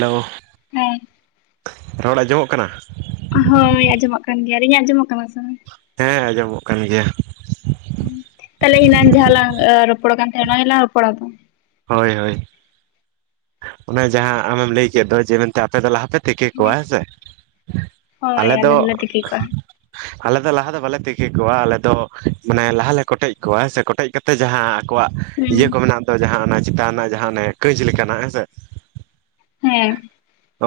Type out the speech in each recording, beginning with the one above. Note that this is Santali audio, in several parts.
ᱦᱮᱞᱳ ᱾ [inaudible] ᱨᱚᱲ ᱟᱸᱡᱚᱢᱚᱜ ᱠᱟᱱᱟ? ᱦᱳᱭ ᱟᱸᱡᱚᱢᱟᱜ ᱠᱟᱱ ᱜᱮᱭᱟ, ᱟᱨ ᱤᱧᱟᱹᱜ ᱟᱸᱡᱚᱢᱚᱜ ᱠᱟᱱᱟ ᱥᱮ ᱵᱟᱝ? ᱦᱮᱸ ᱟᱸᱡᱚᱢᱚᱜ ᱠᱟᱱ ᱜᱮᱭᱟ ᱾ ᱛᱟᱦᱚᱞᱮ ᱦᱮᱱᱟᱱ ᱡᱟᱦᱟᱸ ᱞᱟᱝ ᱨᱚᱯᱚᱲ ᱟᱠᱟᱱ ᱛᱟᱦᱮᱱᱟ ᱚᱱᱟ ᱜᱮ ᱞᱟᱝ ᱨᱚᱯᱚᱲᱟ ᱛᱚ? ᱦᱳᱭ ᱦᱳᱭ ᱚᱱᱟ ᱡᱟᱦᱟᱸ ᱟᱢᱮᱢ ᱞᱟᱹᱭ ᱠᱮᱫ ᱫᱚ ᱡᱮ ᱢᱮᱱᱛᱮ ᱟᱯᱮ ᱫᱚ ᱞᱟᱦᱟᱯᱮ ᱛᱮᱠᱮ ᱠᱚᱣᱟ ᱦᱮᱸ ᱥᱮ ᱦᱳᱭ ᱟᱞᱮ ᱫᱚ ᱫᱚᱞᱮ ᱛᱤᱠᱤ ᱠᱚᱜᱼᱟ ᱟᱞᱮ ᱫᱚ ᱞᱟᱦᱟ ᱫᱚ ᱵᱟᱞᱮ ᱛᱮᱠᱮ ᱠᱚᱣᱟ ᱟᱞᱮ ᱫᱚ ᱢᱟᱱᱮ ᱞᱟᱦᱟᱞᱮ ᱠᱚᱴᱮᱡ ᱠᱚᱣᱟ, ᱦᱮᱸ ᱥᱮ ᱠᱚᱴᱮᱡ ᱠᱟᱛᱮ ᱡᱟᱦᱟᱸ ᱠᱚᱣᱟᱜ ᱤᱭᱟᱹ ᱦᱩᱸ ᱠᱚ ᱢᱮᱱᱟᱜ ᱫᱚ ᱡᱟᱦᱟᱸ ᱚᱱᱟ ᱪᱮᱛᱟᱱ ᱨᱮᱱᱟᱜ ᱡᱟᱦᱟᱸ ᱚᱱᱮ ᱠᱟᱹᱪ ᱞᱮᱠᱟᱱᱟᱜ ᱦᱮᱸᱥᱮ ᱦᱮᱸ ᱾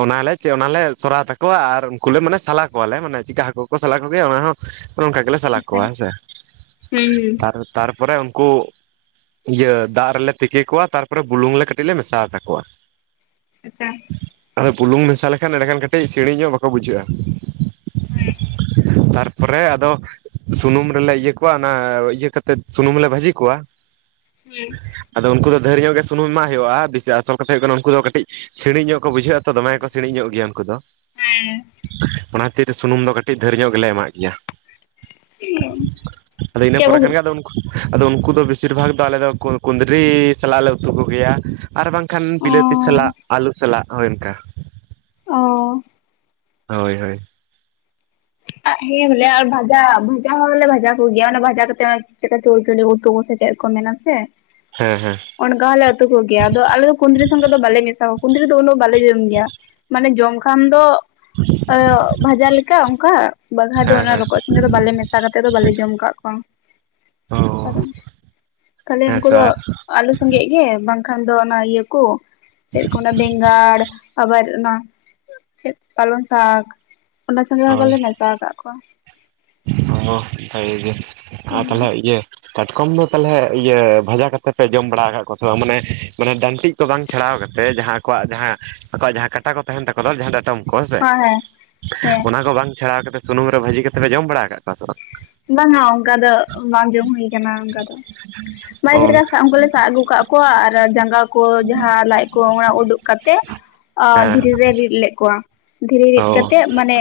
ᱚᱱᱟᱞᱮ ᱪᱮ ᱚᱱᱟᱞᱮ ᱥᱚᱨᱟᱭ ᱛᱟᱠᱚᱣᱟ ᱟᱨ ᱩᱱᱠᱩᱞᱮ ᱢᱟᱱᱮ ᱥᱟᱞᱟ ᱠᱚᱣᱟᱞᱮ ᱢᱟᱱᱮ ᱪᱤᱠᱟ ᱦᱟᱹᱠᱩ ᱠᱩ ᱥᱟᱞᱟ ᱠᱚᱜᱮᱭᱟ ᱚᱱᱟ ᱦᱚᱸ ᱚᱱᱮ ᱚᱱᱠᱟ ᱜᱮᱞᱮ ᱥᱟᱞᱟ ᱟᱪᱪᱷᱟ ᱠᱚᱣᱟ ᱦᱮᱸ ᱥᱮ, ᱦᱩᱸ ᱦᱩᱸ ᱛᱟᱨ ᱛᱟᱨᱯᱚᱨᱮ ᱩᱱᱠᱩ ᱤᱭᱟᱹ ᱫᱟᱜ ᱨᱮᱞᱮ ᱛᱤᱠᱤ ᱠᱚᱣᱟ ᱛᱟᱨᱯᱚᱨᱮ ᱵᱩᱞᱩᱝ ᱞᱮ ᱠᱟᱹᱴᱤᱡ ᱞᱮ ᱢᱮᱥᱟ ᱟᱛᱟᱠᱚᱣᱟ᱾ ᱟᱪᱪᱷᱟ᱾ ᱦᱳᱭ ᱵᱩᱞᱩᱝ ᱢᱮᱥᱟ ᱞᱮᱠᱷᱟᱱ ᱮᱸᱲᱮᱠᱷᱟᱱ ᱠᱟᱹᱴᱤᱡ ᱥᱤᱲᱤᱧ ᱧᱚᱜ ᱵᱟᱠᱚ ᱵᱩᱡᱷᱟᱹᱜᱼᱟ᱾ ᱛᱟᱨᱯᱚᱨᱮ ᱟᱫᱚ ᱥᱩᱱᱩᱢ ᱨᱮᱞᱮ ᱤᱭᱟᱹ ᱠᱚᱣᱟ ᱚᱱᱟ ᱤᱭᱟᱹ ᱠᱟᱛᱮᱫ ᱥᱩᱱᱩᱢ ᱨᱮᱞᱮ ᱵᱷᱟᱹᱡᱤ ᱠᱩᱣᱟ, ᱦᱩᱸ᱾ ᱟᱫᱚ ᱩᱱᱠᱩ ᱫᱚ ᱫᱷᱮᱨ ᱧᱚᱜ ᱜᱮ ᱥᱩᱱᱩᱢ ᱮᱢᱟᱜ ᱦᱩᱭᱩᱜᱼᱟ, ᱵᱮᱥᱤ ᱟᱥᱚᱞ ᱠᱟᱛᱮ ᱦᱩᱭᱩᱜ ᱠᱟᱱᱟ ᱩᱱᱠᱩ ᱫᱚ ᱠᱟᱹᱴᱤᱡ ᱥᱤᱬᱤᱡ ᱧᱚᱜ ᱠᱩ ᱵᱩᱡᱷᱟᱹᱜ-ᱟ ᱛᱚ ᱫᱚᱢᱮ ᱜᱮᱠᱚ ᱥᱤᱬᱤᱡ ᱧᱚᱜ ᱜᱮᱭᱟ ᱩᱱᱠᱩ ᱫᱚ᱾ ᱦᱮᱸ᱾ ᱚᱱᱟ ᱠᱷᱟᱹᱛᱤᱨ ᱥᱩᱱᱩᱢ ᱫᱚ ᱠᱟᱹᱴᱤᱡ ᱫᱷᱟᱹᱨ ᱧᱚᱜ ᱜᱮ ᱞᱮ ᱮᱢᱟᱜ ᱜᱮᱭᱟ᱾ ᱟᱫᱚ ᱤᱱᱟᱹ ᱪᱮᱫ ᱠᱚ ᱯᱚᱨᱮ ᱠᱷᱟᱱ ᱜᱮ ᱟᱫᱚ ᱩᱱ ᱟᱫᱚ ᱩᱱᱠᱩ ᱫᱚ ᱵᱮᱥᱤᱨ ᱵᱷᱟᱜᱽ ᱫᱚ ᱟᱞᱮ ᱫᱚ ᱠᱚ ᱠᱩᱸᱫᱽᱨᱤ ᱥᱟᱞᱟᱜ ᱞᱮ ᱩᱛᱩ ᱠᱩᱜᱮᱭᱟ᱾ ᱟᱨ ᱵᱟᱝ ᱠᱷᱟᱱ ᱚ ᱵᱤᱞᱟᱹᱛᱤ ᱥᱟᱞᱟᱜ ᱟᱞᱩ ᱥᱟᱞᱟᱜ ᱦᱳᱭ ᱚᱱᱠᱟ᱾ ᱚ᱾ ᱦᱳᱭ ᱦᱳᱭ᱾ ᱟᱜ ᱦᱮᱸ ᱵᱚᱞᱮ ᱟᱨ ᱵᱷᱟᱡᱟ ᱵᱷᱟᱡᱟ ᱦᱚᱸ ᱵᱚᱞᱮ ᱵᱷᱟᱡᱟ ᱠᱚᱜᱮᱭᱟ ᱚᱱᱟ ᱵᱷᱟᱡᱟ ᱠᱟᱛᱮ ᱦᱚᱸᱜᱼᱚᱭ ᱪᱮᱫᱠᱟ ᱪᱚᱲ-ᱪᱚᱲᱤ ᱩᱛᱩ ᱠᱚ ᱥᱮ ᱪᱮᱫ ᱠᱚ ᱢᱮᱱᱟ ᱥᱮ? ᱦᱮᱸ ᱦᱮᱸ᱾ ᱚᱱᱠᱟ ᱦᱚᱸᱞᱮ ᱩᱛᱩ ᱠᱚ ᱜᱮᱭᱟ, ᱟᱫᱚ ᱟᱞᱮ ᱦᱚ ᱠᱩᱸᱫᱽᱨᱤ ᱥᱚᱸᱜᱮ ᱫᱚ ᱵᱟᱞᱮ ᱢᱮᱥᱟ ᱠᱩᱫᱽᱤᱨ ᱫᱚ ᱩᱱᱟᱹᱜ ᱵᱟᱞᱮ ᱡᱚᱢ ᱜᱮᱭᱟ, ᱢᱟᱱᱮ ᱡᱚᱢ ᱠᱷᱟᱱ ᱫᱚ ᱮᱹᱜ ᱵᱷᱟᱡᱟ ᱞᱮᱠᱟ ᱠᱟ ᱵᱟᱜᱷᱟ ᱫᱚ ᱦᱮᱸ ᱚᱱᱟ ᱦᱮᱸ ᱨᱚᱠᱚᱡ ᱥᱚᱸᱜᱮ ᱫᱚ ᱵᱟᱞᱮ ᱢᱮᱥᱟ ᱠᱟᱛᱮᱫ ᱫᱚ ᱵᱟᱞᱮ ᱡᱚᱢ ᱟᱠᱟᱟᱜ ᱠᱚᱣᱟ᱾ ᱚ ᱠᱟᱨᱚᱱ ᱠᱷᱟᱹᱞᱤ ᱦᱮᱸ ᱩᱱᱠᱩ ᱛᱚ ᱫᱚ ᱟᱨ ᱟᱞᱩ ᱥᱚᱸᱜᱮᱜ ᱜᱮ ᱵᱟᱝᱠᱷᱟᱱ ᱫᱚ ᱚᱱᱟ ᱤᱭᱟᱹ ᱠᱚ ᱪᱮᱫ ᱠᱚ ᱢᱮᱱᱟ ᱵᱮᱸᱜᱟᱲ ᱟᱵᱟᱨ ᱚᱱᱟ ᱪᱮᱫ ᱯᱟᱞᱚᱱ ᱥᱟᱠ, ᱚᱱᱟ ᱥᱚᱸᱜᱮ ᱦᱚᱸ ᱵᱚᱞᱮ ᱢᱮᱥᱟ ᱟᱠᱟᱫ ᱠᱚᱣᱟ᱾ ᱚ ᱦᱚ ᱵᱷᱟᱜᱮ ᱜᱮ ᱟᱨ ᱛᱟᱞᱦᱮ ᱦᱮᱸ ᱤᱭᱟᱹ ᱠᱟᱴᱠᱚᱢ ᱫᱚ ᱛᱟᱞᱦᱮ ᱤᱭᱟᱹ ᱵᱷᱟᱡᱟ ᱠᱟᱛᱮ ᱯᱮ ᱡᱚᱢ ᱵᱟᱲᱟ ᱟᱠᱟᱫ ᱠᱚᱣᱟ ᱥᱮ ᱵᱟᱝ? ᱢᱟᱱᱮ ᱢᱟᱱᱮ ᱰᱟᱱᱴᱤᱡ ᱛᱚ ᱵᱟᱝ ᱪᱷᱟᱲᱟᱣ ᱠᱟᱛᱮᱫ ᱡᱟᱦᱟᱸ ᱟᱠᱚᱣᱟᱜ ᱡᱟᱦᱟᱸ ᱟᱠᱚᱣᱟᱜ ᱡᱟᱦᱟᱸ ᱠᱟᱴᱟ ᱠᱚ ᱛᱟᱦᱮᱱ ᱛᱟᱠᱚ ᱫᱚ ᱡᱟᱦᱟᱸ ᱰᱟᱴᱠᱚᱢ ᱠᱚ ᱦᱮ ᱥᱮ ᱦᱮᱸ ᱦᱮᱸ ᱚᱱᱟ ᱠᱚ ᱵᱟᱝ ᱪᱷᱟᱲᱟᱣ ᱠᱟᱛᱮ ᱥᱩᱱᱩᱢ ᱨᱮ ᱵᱷᱟᱹᱡᱤ ᱠᱟᱛᱮ ᱯᱮ ᱡᱚᱢ ᱵᱟᱲᱟ ᱟᱠᱟᱫ ᱠᱚᱣᱟ ᱥᱮ ᱵᱟᱝ? ᱵᱟᱝᱼᱟ ᱚᱱᱠᱟ ᱫᱚ ᱵᱟᱝ ᱡᱚᱢ ᱦᱩᱭ ᱠᱟᱱᱟ ᱚᱱᱠᱟ ᱫᱚ᱾ ᱚ ᱢᱟᱱᱮ ᱪᱮᱫ ᱞᱮᱠᱟ ᱚᱱᱠᱟ ᱥᱟᱵ ᱩᱱᱠᱩ ᱞᱮ ᱥᱟᱵ ᱟᱹᱜᱩ ᱠᱟᱜ ᱠᱩᱣᱟ ᱟᱨ ᱡᱟᱸᱜᱟ ᱠᱚ ᱡᱟᱦᱟᱸ ᱞᱟᱡ ᱠᱚ ᱚᱱᱟ ᱩᱰᱩᱠ ᱠᱟᱛᱮ ᱟ ᱦᱮᱸ ᱫᱷᱤᱨᱤ ᱨᱮ ᱨᱤᱫ ᱞᱮᱫ ᱠᱚᱣᱟ᱾ ᱫᱷᱤᱨᱤ ᱨᱤᱫ ᱚ ᱠᱟᱛᱮᱫ ᱢᱟᱱᱮ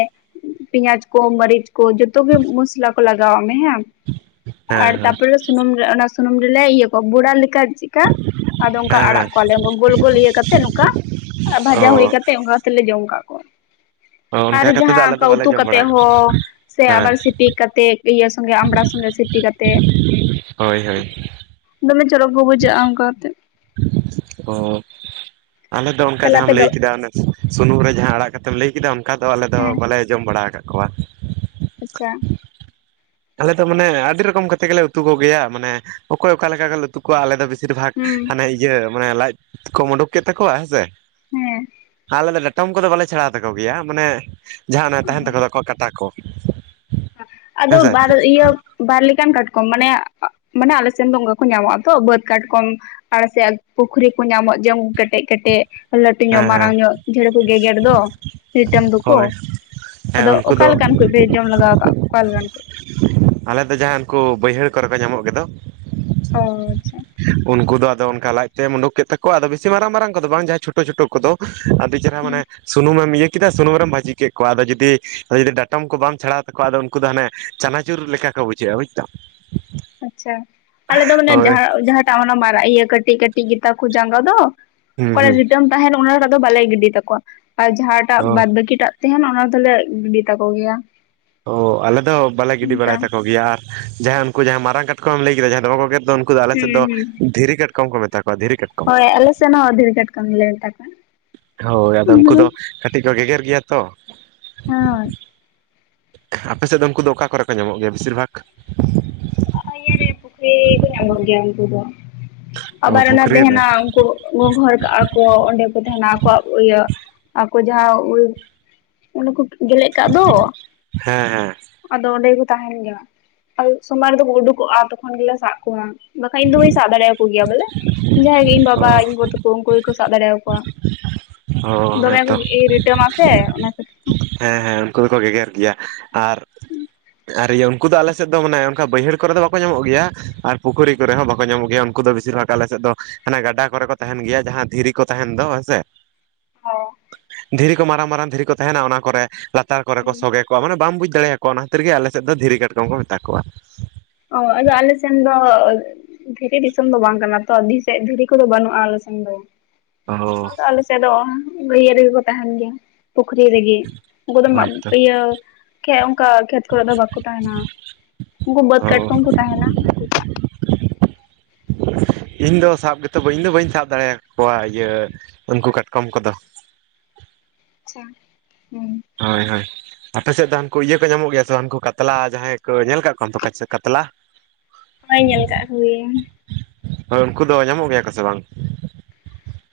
ᱯᱮᱸᱭᱟᱡ ᱠᱚ ᱢᱟᱹᱨᱤᱪ ᱠᱚ ᱡᱚᱛᱚ ᱜᱮ ᱢᱚᱥᱞᱟ ᱠᱚ ᱞᱟᱜᱟᱣᱟᱜ ᱢᱮ ᱦᱮᱸ ᱦᱮᱸ ᱟᱨ ᱦᱮᱸ ᱛᱟᱯᱚᱨᱮ ᱥᱩᱱᱩᱢ ᱨᱮ ᱚᱱᱮ ᱥᱩᱱᱩᱢ ᱨᱮᱞᱮ ᱤᱭᱟᱹ ᱠᱚᱣᱟ ᱵᱚᱲᱟ ᱞᱮᱠᱟ ᱪᱮ ᱠᱟ ᱟᱫᱚ ᱚᱱᱠᱟ ᱦᱮᱸ ᱟᱲᱟᱜ ᱦᱮᱸ ᱠᱚᱣᱟᱞᱮ ᱚᱱᱠᱟ ᱜᱳᱞ ᱜᱳᱞ ᱤᱭᱟᱹ ᱠᱟᱛᱮ ᱱᱚᱝᱠᱟ ᱚ ᱵᱷᱟᱡᱟ ᱦᱩᱭ ᱠᱟᱛᱮᱜ ᱚᱱᱠᱟ ᱛᱮᱞᱮ ᱡᱚᱢ ᱠᱟᱜ ᱠᱚᱣᱟ᱾ ᱚ ᱟᱨ ᱚᱱᱠᱟ ᱠᱟᱛᱮ ᱫᱚ ᱡᱟᱦᱟᱸ ᱟᱞᱮ ᱫᱚ ᱚᱱᱠᱟ ᱵᱟᱞᱮ ᱩᱛᱩ ᱡᱚᱢ ᱠᱟᱛᱮ ᱵᱟᱲᱟ ᱠᱟᱜᱼᱟ ᱦᱚᱸ ᱥᱮ ᱦᱮᱸ ᱟᱵᱟᱨ ᱥᱤᱯᱤ ᱠᱟᱛᱮᱜ ᱤᱭᱟᱹ ᱥᱚᱸᱜᱮ ᱟᱢᱲᱟ ᱥᱚᱸᱜᱮ ᱥᱤᱯᱤ ᱠᱟᱛᱮᱫ ᱦᱳᱭ ᱦᱳᱭ ᱫᱚᱢᱮ ᱪᱚᱨᱚᱠ ᱠᱚ ᱵᱩᱡᱷᱟᱹᱜᱼᱟ ᱚᱱᱠᱟ ᱠᱟᱛᱮᱫ᱾ ᱚ ᱟᱞᱮ ᱫᱚ ᱚᱱᱠᱟ ᱛᱟᱦᱞᱮ ᱟᱯᱮ ᱡᱟᱦᱟᱸᱢ ᱫᱚ ᱞᱟᱹᱭ ᱠᱮᱫᱟ ᱚᱱᱮ ᱥᱩᱱᱩᱢ ᱨᱮ ᱡᱟᱦᱟᱸ ᱟᱲᱟᱜ ᱠᱟᱛᱮᱢ ᱞᱟᱹᱭ ᱠᱮᱫᱟ ᱚᱱᱠᱟ ᱫᱚ ᱟᱞᱮ ᱫᱚ ᱦᱮᱸ ᱵᱟᱞᱮ ᱡᱚᱢ ᱵᱟᱲᱟ ᱟᱠᱟᱫ ᱠᱩᱣᱟ᱾ ᱟᱪᱪᱷᱟ᱾ ᱟᱞᱮ ᱫᱚ ᱢᱟᱱᱮ ᱟᱹᱰᱤ ᱨᱚᱠᱚᱢ ᱠᱟ ᱠᱟᱛᱮ ᱜᱮᱞᱮ ᱩᱛᱩ ᱠᱚ ᱜᱮᱭᱟ ᱢᱟᱱᱮ ᱚᱠᱚᱭ ᱚᱠᱟ ᱞᱮᱠᱟ ᱜᱮᱞᱮ ᱛᱩ ᱠᱚᱣᱟ ᱟᱞᱮ ᱫᱚ ᱵᱮᱥᱤᱨ ᱵᱷᱟᱜᱽ ᱦᱩᱸ ᱦᱟᱱᱮ ᱤᱭᱟᱹ ᱢᱟᱱᱮ ᱞᱟᱡ ᱠᱚ ᱩᱰᱩᱠ ᱠᱮᱫ ᱛᱟᱠᱩᱣᱟ, ᱦᱮᱸ ᱥᱮ? ᱦᱮᱸ᱾ ᱟᱞᱮ ᱫᱚ ᱰᱟᱴᱚᱢ ᱠᱚᱫᱚ ᱵᱟᱞᱮ ᱪᱷᱟᱲᱟᱣ ᱛᱟᱠᱚ ᱜᱮᱭᱟ ᱢᱟᱱᱮ ᱡᱟᱦᱟᱸ ᱚᱱᱟᱜ ᱛᱟᱦᱮᱱ ᱛᱟᱠᱚ ᱫᱚ ᱠᱚᱜ ᱠᱟᱴᱟ ᱠᱚ᱾ ᱟᱫᱚ ᱦᱮᱸᱥᱮ ᱵᱟᱨ ᱤᱭᱟᱹ ᱵᱟᱨ ᱞᱮᱠᱟᱱ ᱠᱟᱴᱠᱚᱢ ᱢᱟᱱᱮ ᱢᱟᱱᱮ ᱟᱞᱮ ᱥᱮᱱ ᱫᱚ ᱚᱝᱠᱟ ᱠᱚ ᱧᱟᱢᱚᱜ-ᱟ ᱛᱚ ᱵᱟᱹᱫ ᱠᱟᱴᱠᱚᱢ, ᱟᱲᱮ ᱥᱮ ᱟᱜ ᱯᱩᱠᱷᱨᱤ ᱠᱚ ᱧᱟᱢᱚᱜ ᱡᱚᱝ ᱠᱮᱴᱮᱡ, ᱠᱮᱴᱮᱡ ᱞᱟᱹᱴᱩ ᱦᱮᱸ ᱧᱚᱜ ᱦᱮᱸ ᱢᱟᱨᱟᱝ ᱧᱚᱜ ᱡᱷᱮᱲᱮ ᱠᱚ ᱜᱮᱜᱮᱨ ᱫᱚ ᱨᱤᱴᱮᱢ ᱫᱚᱠᱚ, ᱦᱳᱭ ᱦᱮᱸ ᱩᱱᱠᱩ ᱫᱚ ᱵᱤᱨ ᱡᱚᱢ ᱞᱟᱜᱟᱣ ᱠᱟᱜ ᱟᱞᱮ ᱫᱚ ᱡᱟᱦᱟᱸ ᱩᱱᱠᱩ ᱵᱟᱹᱭᱦᱟᱹᱲ ᱠᱚᱨᱮ ᱠᱚ ᱧᱟᱢᱚᱜ ᱜᱮᱫᱚ, ᱚ ᱟᱪᱪᱷᱟ, ᱩᱱᱠᱩ ᱫᱚ ᱟᱫᱚ ᱚᱱᱠᱟ ᱞᱟᱡ ᱛᱮᱫ ᱩᱰᱩᱠ ᱠᱮᱫ ᱛᱟᱠᱚᱣᱟ ᱟᱫᱚ ᱵᱤᱥᱤ ᱢᱟᱨᱟᱝ ᱢᱟᱨᱟᱝ ᱠᱚᱫᱚ ᱵᱟᱝ ᱡᱟᱦᱟᱸ ᱪᱷᱳᱴᱳ ᱪᱷᱳᱴᱳ ᱠᱚᱫᱚ ᱪᱮᱦᱨᱟ ᱦᱩᱸ ᱢᱟᱱᱮ ᱥᱩᱱᱩᱢ ᱮᱢ ᱤᱭᱟᱹ ᱠᱮᱫᱟ ᱥᱩᱱᱩᱢ ᱵᱷᱟᱹᱡᱤ ᱠᱮᱫ ᱠᱚᱣᱟ ᱟᱫᱚ ᱡᱩᱫᱤ ᱟᱨ ᱡᱩᱫᱤ ᱰᱟᱴᱚᱢ ᱠᱚᱢ ᱪᱷᱟᱲ ᱛᱟᱠᱚᱣᱟ ᱟᱫᱚ ᱠᱩ ᱫᱚ ᱦᱟᱱᱮ ᱪᱟᱱᱟᱪᱩᱨ ᱞᱮᱠᱟ ᱠᱚ ᱵᱩᱡᱷᱟᱹᱜ-ᱟ ᱵᱩᱪ ᱫᱟᱢ᱾ ᱟᱪᱪᱷᱟ ᱟᱞᱮ ᱫᱚ ᱢᱟᱱᱮ ᱦᱳᱭ ᱡᱟᱸᱦᱟ ᱡᱟᱦᱟᱸᱴᱟᱜ ᱢᱟᱱᱮ ᱢᱟᱨᱟ ᱤᱭᱟᱹ ᱠᱟᱹᱴᱤᱪ ᱠᱟᱹᱴᱤᱪ ᱜᱮᱛᱟ ᱠᱚ ᱡᱟᱸᱜᱟ ᱫᱚ, ᱦᱩᱸ ᱚᱠᱟᱨᱮ ᱦᱩᱸ ᱨᱤᱴᱮᱢ ᱛᱟᱦᱮᱱ ᱚᱱᱟᱴᱟᱜ ᱫᱚ ᱵᱟᱞᱮ ᱜᱤᱰᱤ ᱛᱟᱠᱚᱣᱟ ᱟᱨ ᱡᱟᱦᱟᱸᱴᱟᱜ ᱚ ᱵᱟᱫᱽ ᱵᱟᱹᱠᱤ ᱴᱟᱜ ᱛᱮᱦᱮᱱ ᱚᱱᱟ ᱫᱚᱞᱮ ᱜᱤᱰᱤ ᱛᱟᱠᱚ ᱜᱮᱭᱟ᱾ ᱚ ᱟᱞᱮ ᱫᱚ ᱵᱟᱞᱮ ᱜᱤᱰᱤ ᱚᱱᱠᱟ ᱵᱟᱲᱟᱭ ᱛᱟᱠᱚ ᱜᱮᱭᱟ, ᱟᱨ ᱡᱟᱦᱟᱸᱭ ᱩᱱᱠᱩ ᱡᱟᱦᱟᱸᱭ ᱢᱟᱨᱟᱝ ᱠᱟᱴᱠᱚᱢ ᱞᱟᱹᱭ ᱠᱮᱫᱟ ᱡᱟᱦᱟᱸᱭ ᱫᱚ ᱵᱟᱝ ᱠᱚ ᱜᱮᱨ ᱫᱚ ᱩᱱᱠᱩ ᱫᱚ ᱟᱞᱮ ᱥᱮᱫ ᱫᱚ ᱦᱩᱸ ᱫᱷᱤᱨᱤ ᱠᱟᱴᱠᱚᱢ ᱠᱚ ᱢᱮᱛᱟ ᱠᱚᱣᱟ ᱫᱷᱤᱨᱤ ᱠᱟᱴ ᱦᱚᱭ ᱟᱞᱮ ᱥᱮ ᱥᱮᱱᱦᱚᱸ ᱫᱷᱤᱨᱤ ᱠᱟᱴᱠᱚᱢ ᱜᱮ ᱞᱮ ᱢᱮᱛᱟ ᱠᱚᱣᱟ᱾ ᱦᱳᱭ ᱟᱫᱚ ᱩᱱᱠᱩ ᱫᱚ ᱠᱟᱹᱴᱤᱡ ᱠᱚ ᱜᱮᱜᱮᱨ ᱜᱮᱭᱟ ᱛᱚ, ᱦᱟᱸ, ᱟᱯᱮ ᱥᱮᱫ ᱫᱚ ᱩᱱᱠᱩ ᱫᱚ ᱚᱠᱟ ᱠᱚᱨᱮ ᱠᱚ ᱧᱟᱢᱚᱜ ᱜᱮᱭᱟ ᱵᱤᱥᱤᱨ ᱵᱷᱟᱜᱽ? ᱤᱭᱟᱹ ᱨᱮ ᱯᱩᱠᱷᱨᱤ ᱨᱮ ᱧᱟᱢᱚᱜ ᱜᱮᱭᱟ ᱩᱱᱠᱩ ᱫᱚ ᱚ ᱟᱵᱟᱨ ᱚᱱᱟ ᱯᱩᱠᱷᱨᱤ ᱨᱮ ᱛᱮᱦᱮᱱᱟ ᱩᱱᱠᱩ ᱜᱚᱸᱜᱷᱚᱨ ᱠᱟᱜ-ᱟ ᱠᱚ ᱚᱸᱰᱮ ᱠᱚ ᱛᱟᱦᱮᱱᱟ ᱟᱠᱚᱣᱟᱜ ᱤᱭᱟᱹ ᱟᱠᱚ ᱡᱟᱦᱟᱸ ᱚᱸᱰᱮ ᱠᱚ ᱜᱮᱞᱮᱫ ᱠᱟᱜ ᱫᱚ, ᱦᱮᱸ ᱦᱮᱸ ᱚᱸᱰᱮ ᱜᱮᱠᱚ ᱛᱟᱦᱮᱱ ᱜᱮᱭᱟ᱾ ᱥᱚᱢᱟᱱ ᱨᱮᱫᱚ ᱩᱰᱩᱠᱚᱜ-ᱟ ᱛᱚᱠᱷᱚᱱ ᱜᱮᱞᱮ ᱥᱟᱵ ᱠᱚᱢᱟ ᱵᱟᱠᱷᱟᱡ ᱤᱧ ᱫᱚ ᱵᱟᱹᱧ ᱥᱟᱵ ᱫᱟᱲᱮᱭ ᱠᱩ ᱜᱮᱭᱟ ᱵᱚᱞᱮ ᱡᱟᱦᱟᱸᱭ ᱜᱮ ᱤᱧ ᱚ ᱵᱟᱵᱟ ᱤᱧ ᱜᱚ ᱛᱟᱠᱚ ᱩᱱᱠᱩ ᱜᱮᱠᱚ ᱥᱟᱵ ᱫᱟᱲᱮᱭ ᱟᱠᱚᱣᱟ᱾ ᱚ ᱫᱚᱢᱮ ᱠᱚ ᱦᱮᱸᱛᱚ ᱨᱤᱴᱟᱹᱢ ᱟᱥᱮ ᱚᱱᱟ ᱠᱷᱟ ᱦᱮᱸ ᱦᱮᱸ ᱩᱱᱠᱩ ᱫᱚᱠᱚ ᱜᱮᱜᱮᱨ ᱜᱮᱭᱟ ᱟᱨ ᱟᱨ ᱤᱭᱟᱹ ᱠᱩ ᱫᱚ ᱟᱞᱮ ᱥᱮᱫ ᱫᱚ ᱢᱟᱱᱮ ᱚᱱᱠᱟ ᱵᱟᱹᱭᱦᱟᱹᱲ ᱠᱚᱨᱮ ᱫᱚ ᱵᱟᱠᱚ ᱧᱟᱢᱚᱜ ᱜᱮᱭᱟ ᱟᱨ ᱯᱩᱠᱷᱨᱤ ᱠᱚᱨᱮ ᱦᱚᱸ ᱵᱟᱠᱚ ᱧᱟᱢᱚᱜ ᱜᱮᱭᱟ ᱩᱱᱠᱩ ᱫᱚ ᱵᱤᱥᱤᱨ ᱵᱷᱟᱜᱽ ᱟᱞᱮ ᱥᱮᱫ ᱫᱚ ᱦᱟᱱᱮ ᱜᱟᱰᱟ ᱠᱚᱨᱮ ᱠᱚ ᱛᱟᱦᱮᱱ ᱜᱮᱭᱟ ᱡᱟᱦᱟᱸ ᱫᱷᱤᱨᱤ ᱠᱚ ᱛᱟᱦᱮᱱ ᱫᱚ ᱦᱮᱸ ᱥᱮ, ᱦᱮᱸ ᱫᱷᱤᱨᱤ ᱠᱚ ᱢᱟᱨᱟᱝ ᱢᱟᱨᱟᱝ ᱫᱷᱤᱨᱤ ᱠᱚ ᱛᱟᱦᱮᱱᱟ ᱚᱱᱟ ᱠᱚᱨᱮ ᱞᱟᱛᱟᱨ ᱠᱚᱨᱮ ᱦᱩᱸ ᱠᱚ ᱥᱚᱜᱮ ᱠᱚ ᱢᱟᱱᱮ ᱵᱟᱢ ᱵᱩᱡᱽ ᱫᱟᱲᱮ ᱟᱠᱚᱣᱟ ᱚᱱᱟ ᱠᱷᱟᱹᱛᱤᱨ ᱜᱮ ᱟᱞᱮ ᱥᱮᱫ ᱫᱚ ᱫᱷᱤᱨᱤ ᱠᱟᱴᱠᱚᱢ ᱠᱚ ᱢᱮᱛᱟ ᱠᱚᱣᱟ᱾ ᱚ ᱟᱫᱚ ᱟᱞᱮ ᱥᱮᱱ ᱫᱚ ᱫᱷᱤᱨᱤ ᱫᱤᱥᱚᱢ ᱫᱚ ᱵᱟᱝ ᱠᱟᱱᱟ ᱛᱚ ᱫᱷᱤᱨᱤ ᱠᱚᱫᱚ ᱵᱟᱹᱱᱩᱜ-ᱟ ᱟᱞᱮ ᱥᱮᱱ ᱫᱚ᱾ ᱚ ᱟᱫᱚ ᱟᱞᱮ ᱥᱮᱫ ᱫᱚ ᱵᱟᱹᱭᱟᱹᱲ ᱨᱮᱜᱮ ᱠᱚ ᱛᱟᱦᱮᱱ ᱜᱮᱭᱟ᱾ ᱯᱩᱠᱷᱨᱤ ᱨᱮᱜᱤ ᱩᱱᱠᱩ ᱫᱚ ᱦᱳᱭᱛᱚ᱾ ᱤᱭᱟᱹ ᱚᱱᱠᱟ ᱠᱷᱮᱛ ᱠᱚᱨᱮ ᱫᱚ ᱵᱟᱝᱠᱚ ᱛᱟᱦᱮᱱᱟ᱾ ᱩᱱᱠᱩ ᱵᱟᱹᱫᱽ ᱚ ᱠᱟᱴᱠᱚᱢ ᱠᱚ ᱛᱟᱦᱮᱱᱟ ᱩᱱᱠᱩ, [inaudible] ᱤᱧ ᱫᱚ ᱥᱟᱵ ᱜᱮᱛᱚ ᱵᱟᱹᱤᱧ ᱤᱧ ᱫᱚ ᱵᱟᱹᱧ ᱥᱟᱵ ᱫᱟᱲᱮᱭ ᱠᱚᱣᱟ ᱤᱭᱟᱹ ᱩᱱᱠᱩ ᱠᱟᱴᱠᱚᱢ ᱠᱚᱫᱚ᱾ ᱪᱷᱟ ᱦᱩᱸ ᱦᱚᱸᱭ ᱦᱚᱸᱭ, ᱟᱯᱮ ᱥᱮᱫ ᱫᱚ ᱦᱟᱱᱠᱩ ᱤᱭᱟᱹ ᱠᱚ ᱧᱟᱢᱚᱜ ᱜᱮᱭᱟ ᱥᱮ ᱦᱟᱱᱠᱩ ᱠᱟᱛᱞᱟ ᱡᱟᱦᱟᱸᱭ ᱠᱚ ᱧᱮᱞ ᱟᱠᱟᱫ ᱠᱚᱣᱟ ᱛᱚ ᱠᱟᱛᱞᱟ ᱦᱚᱭ ᱧᱮᱞ ᱠᱟᱜ ᱠᱚ ᱜᱤ ᱭᱟᱹᱧ᱾ ᱦᱳᱭ ᱩᱱᱠᱩ ᱫᱚ ᱧᱟᱢᱚᱜ ᱜᱮᱭᱟ ᱠᱚ ᱥᱮ ᱵᱟᱝ?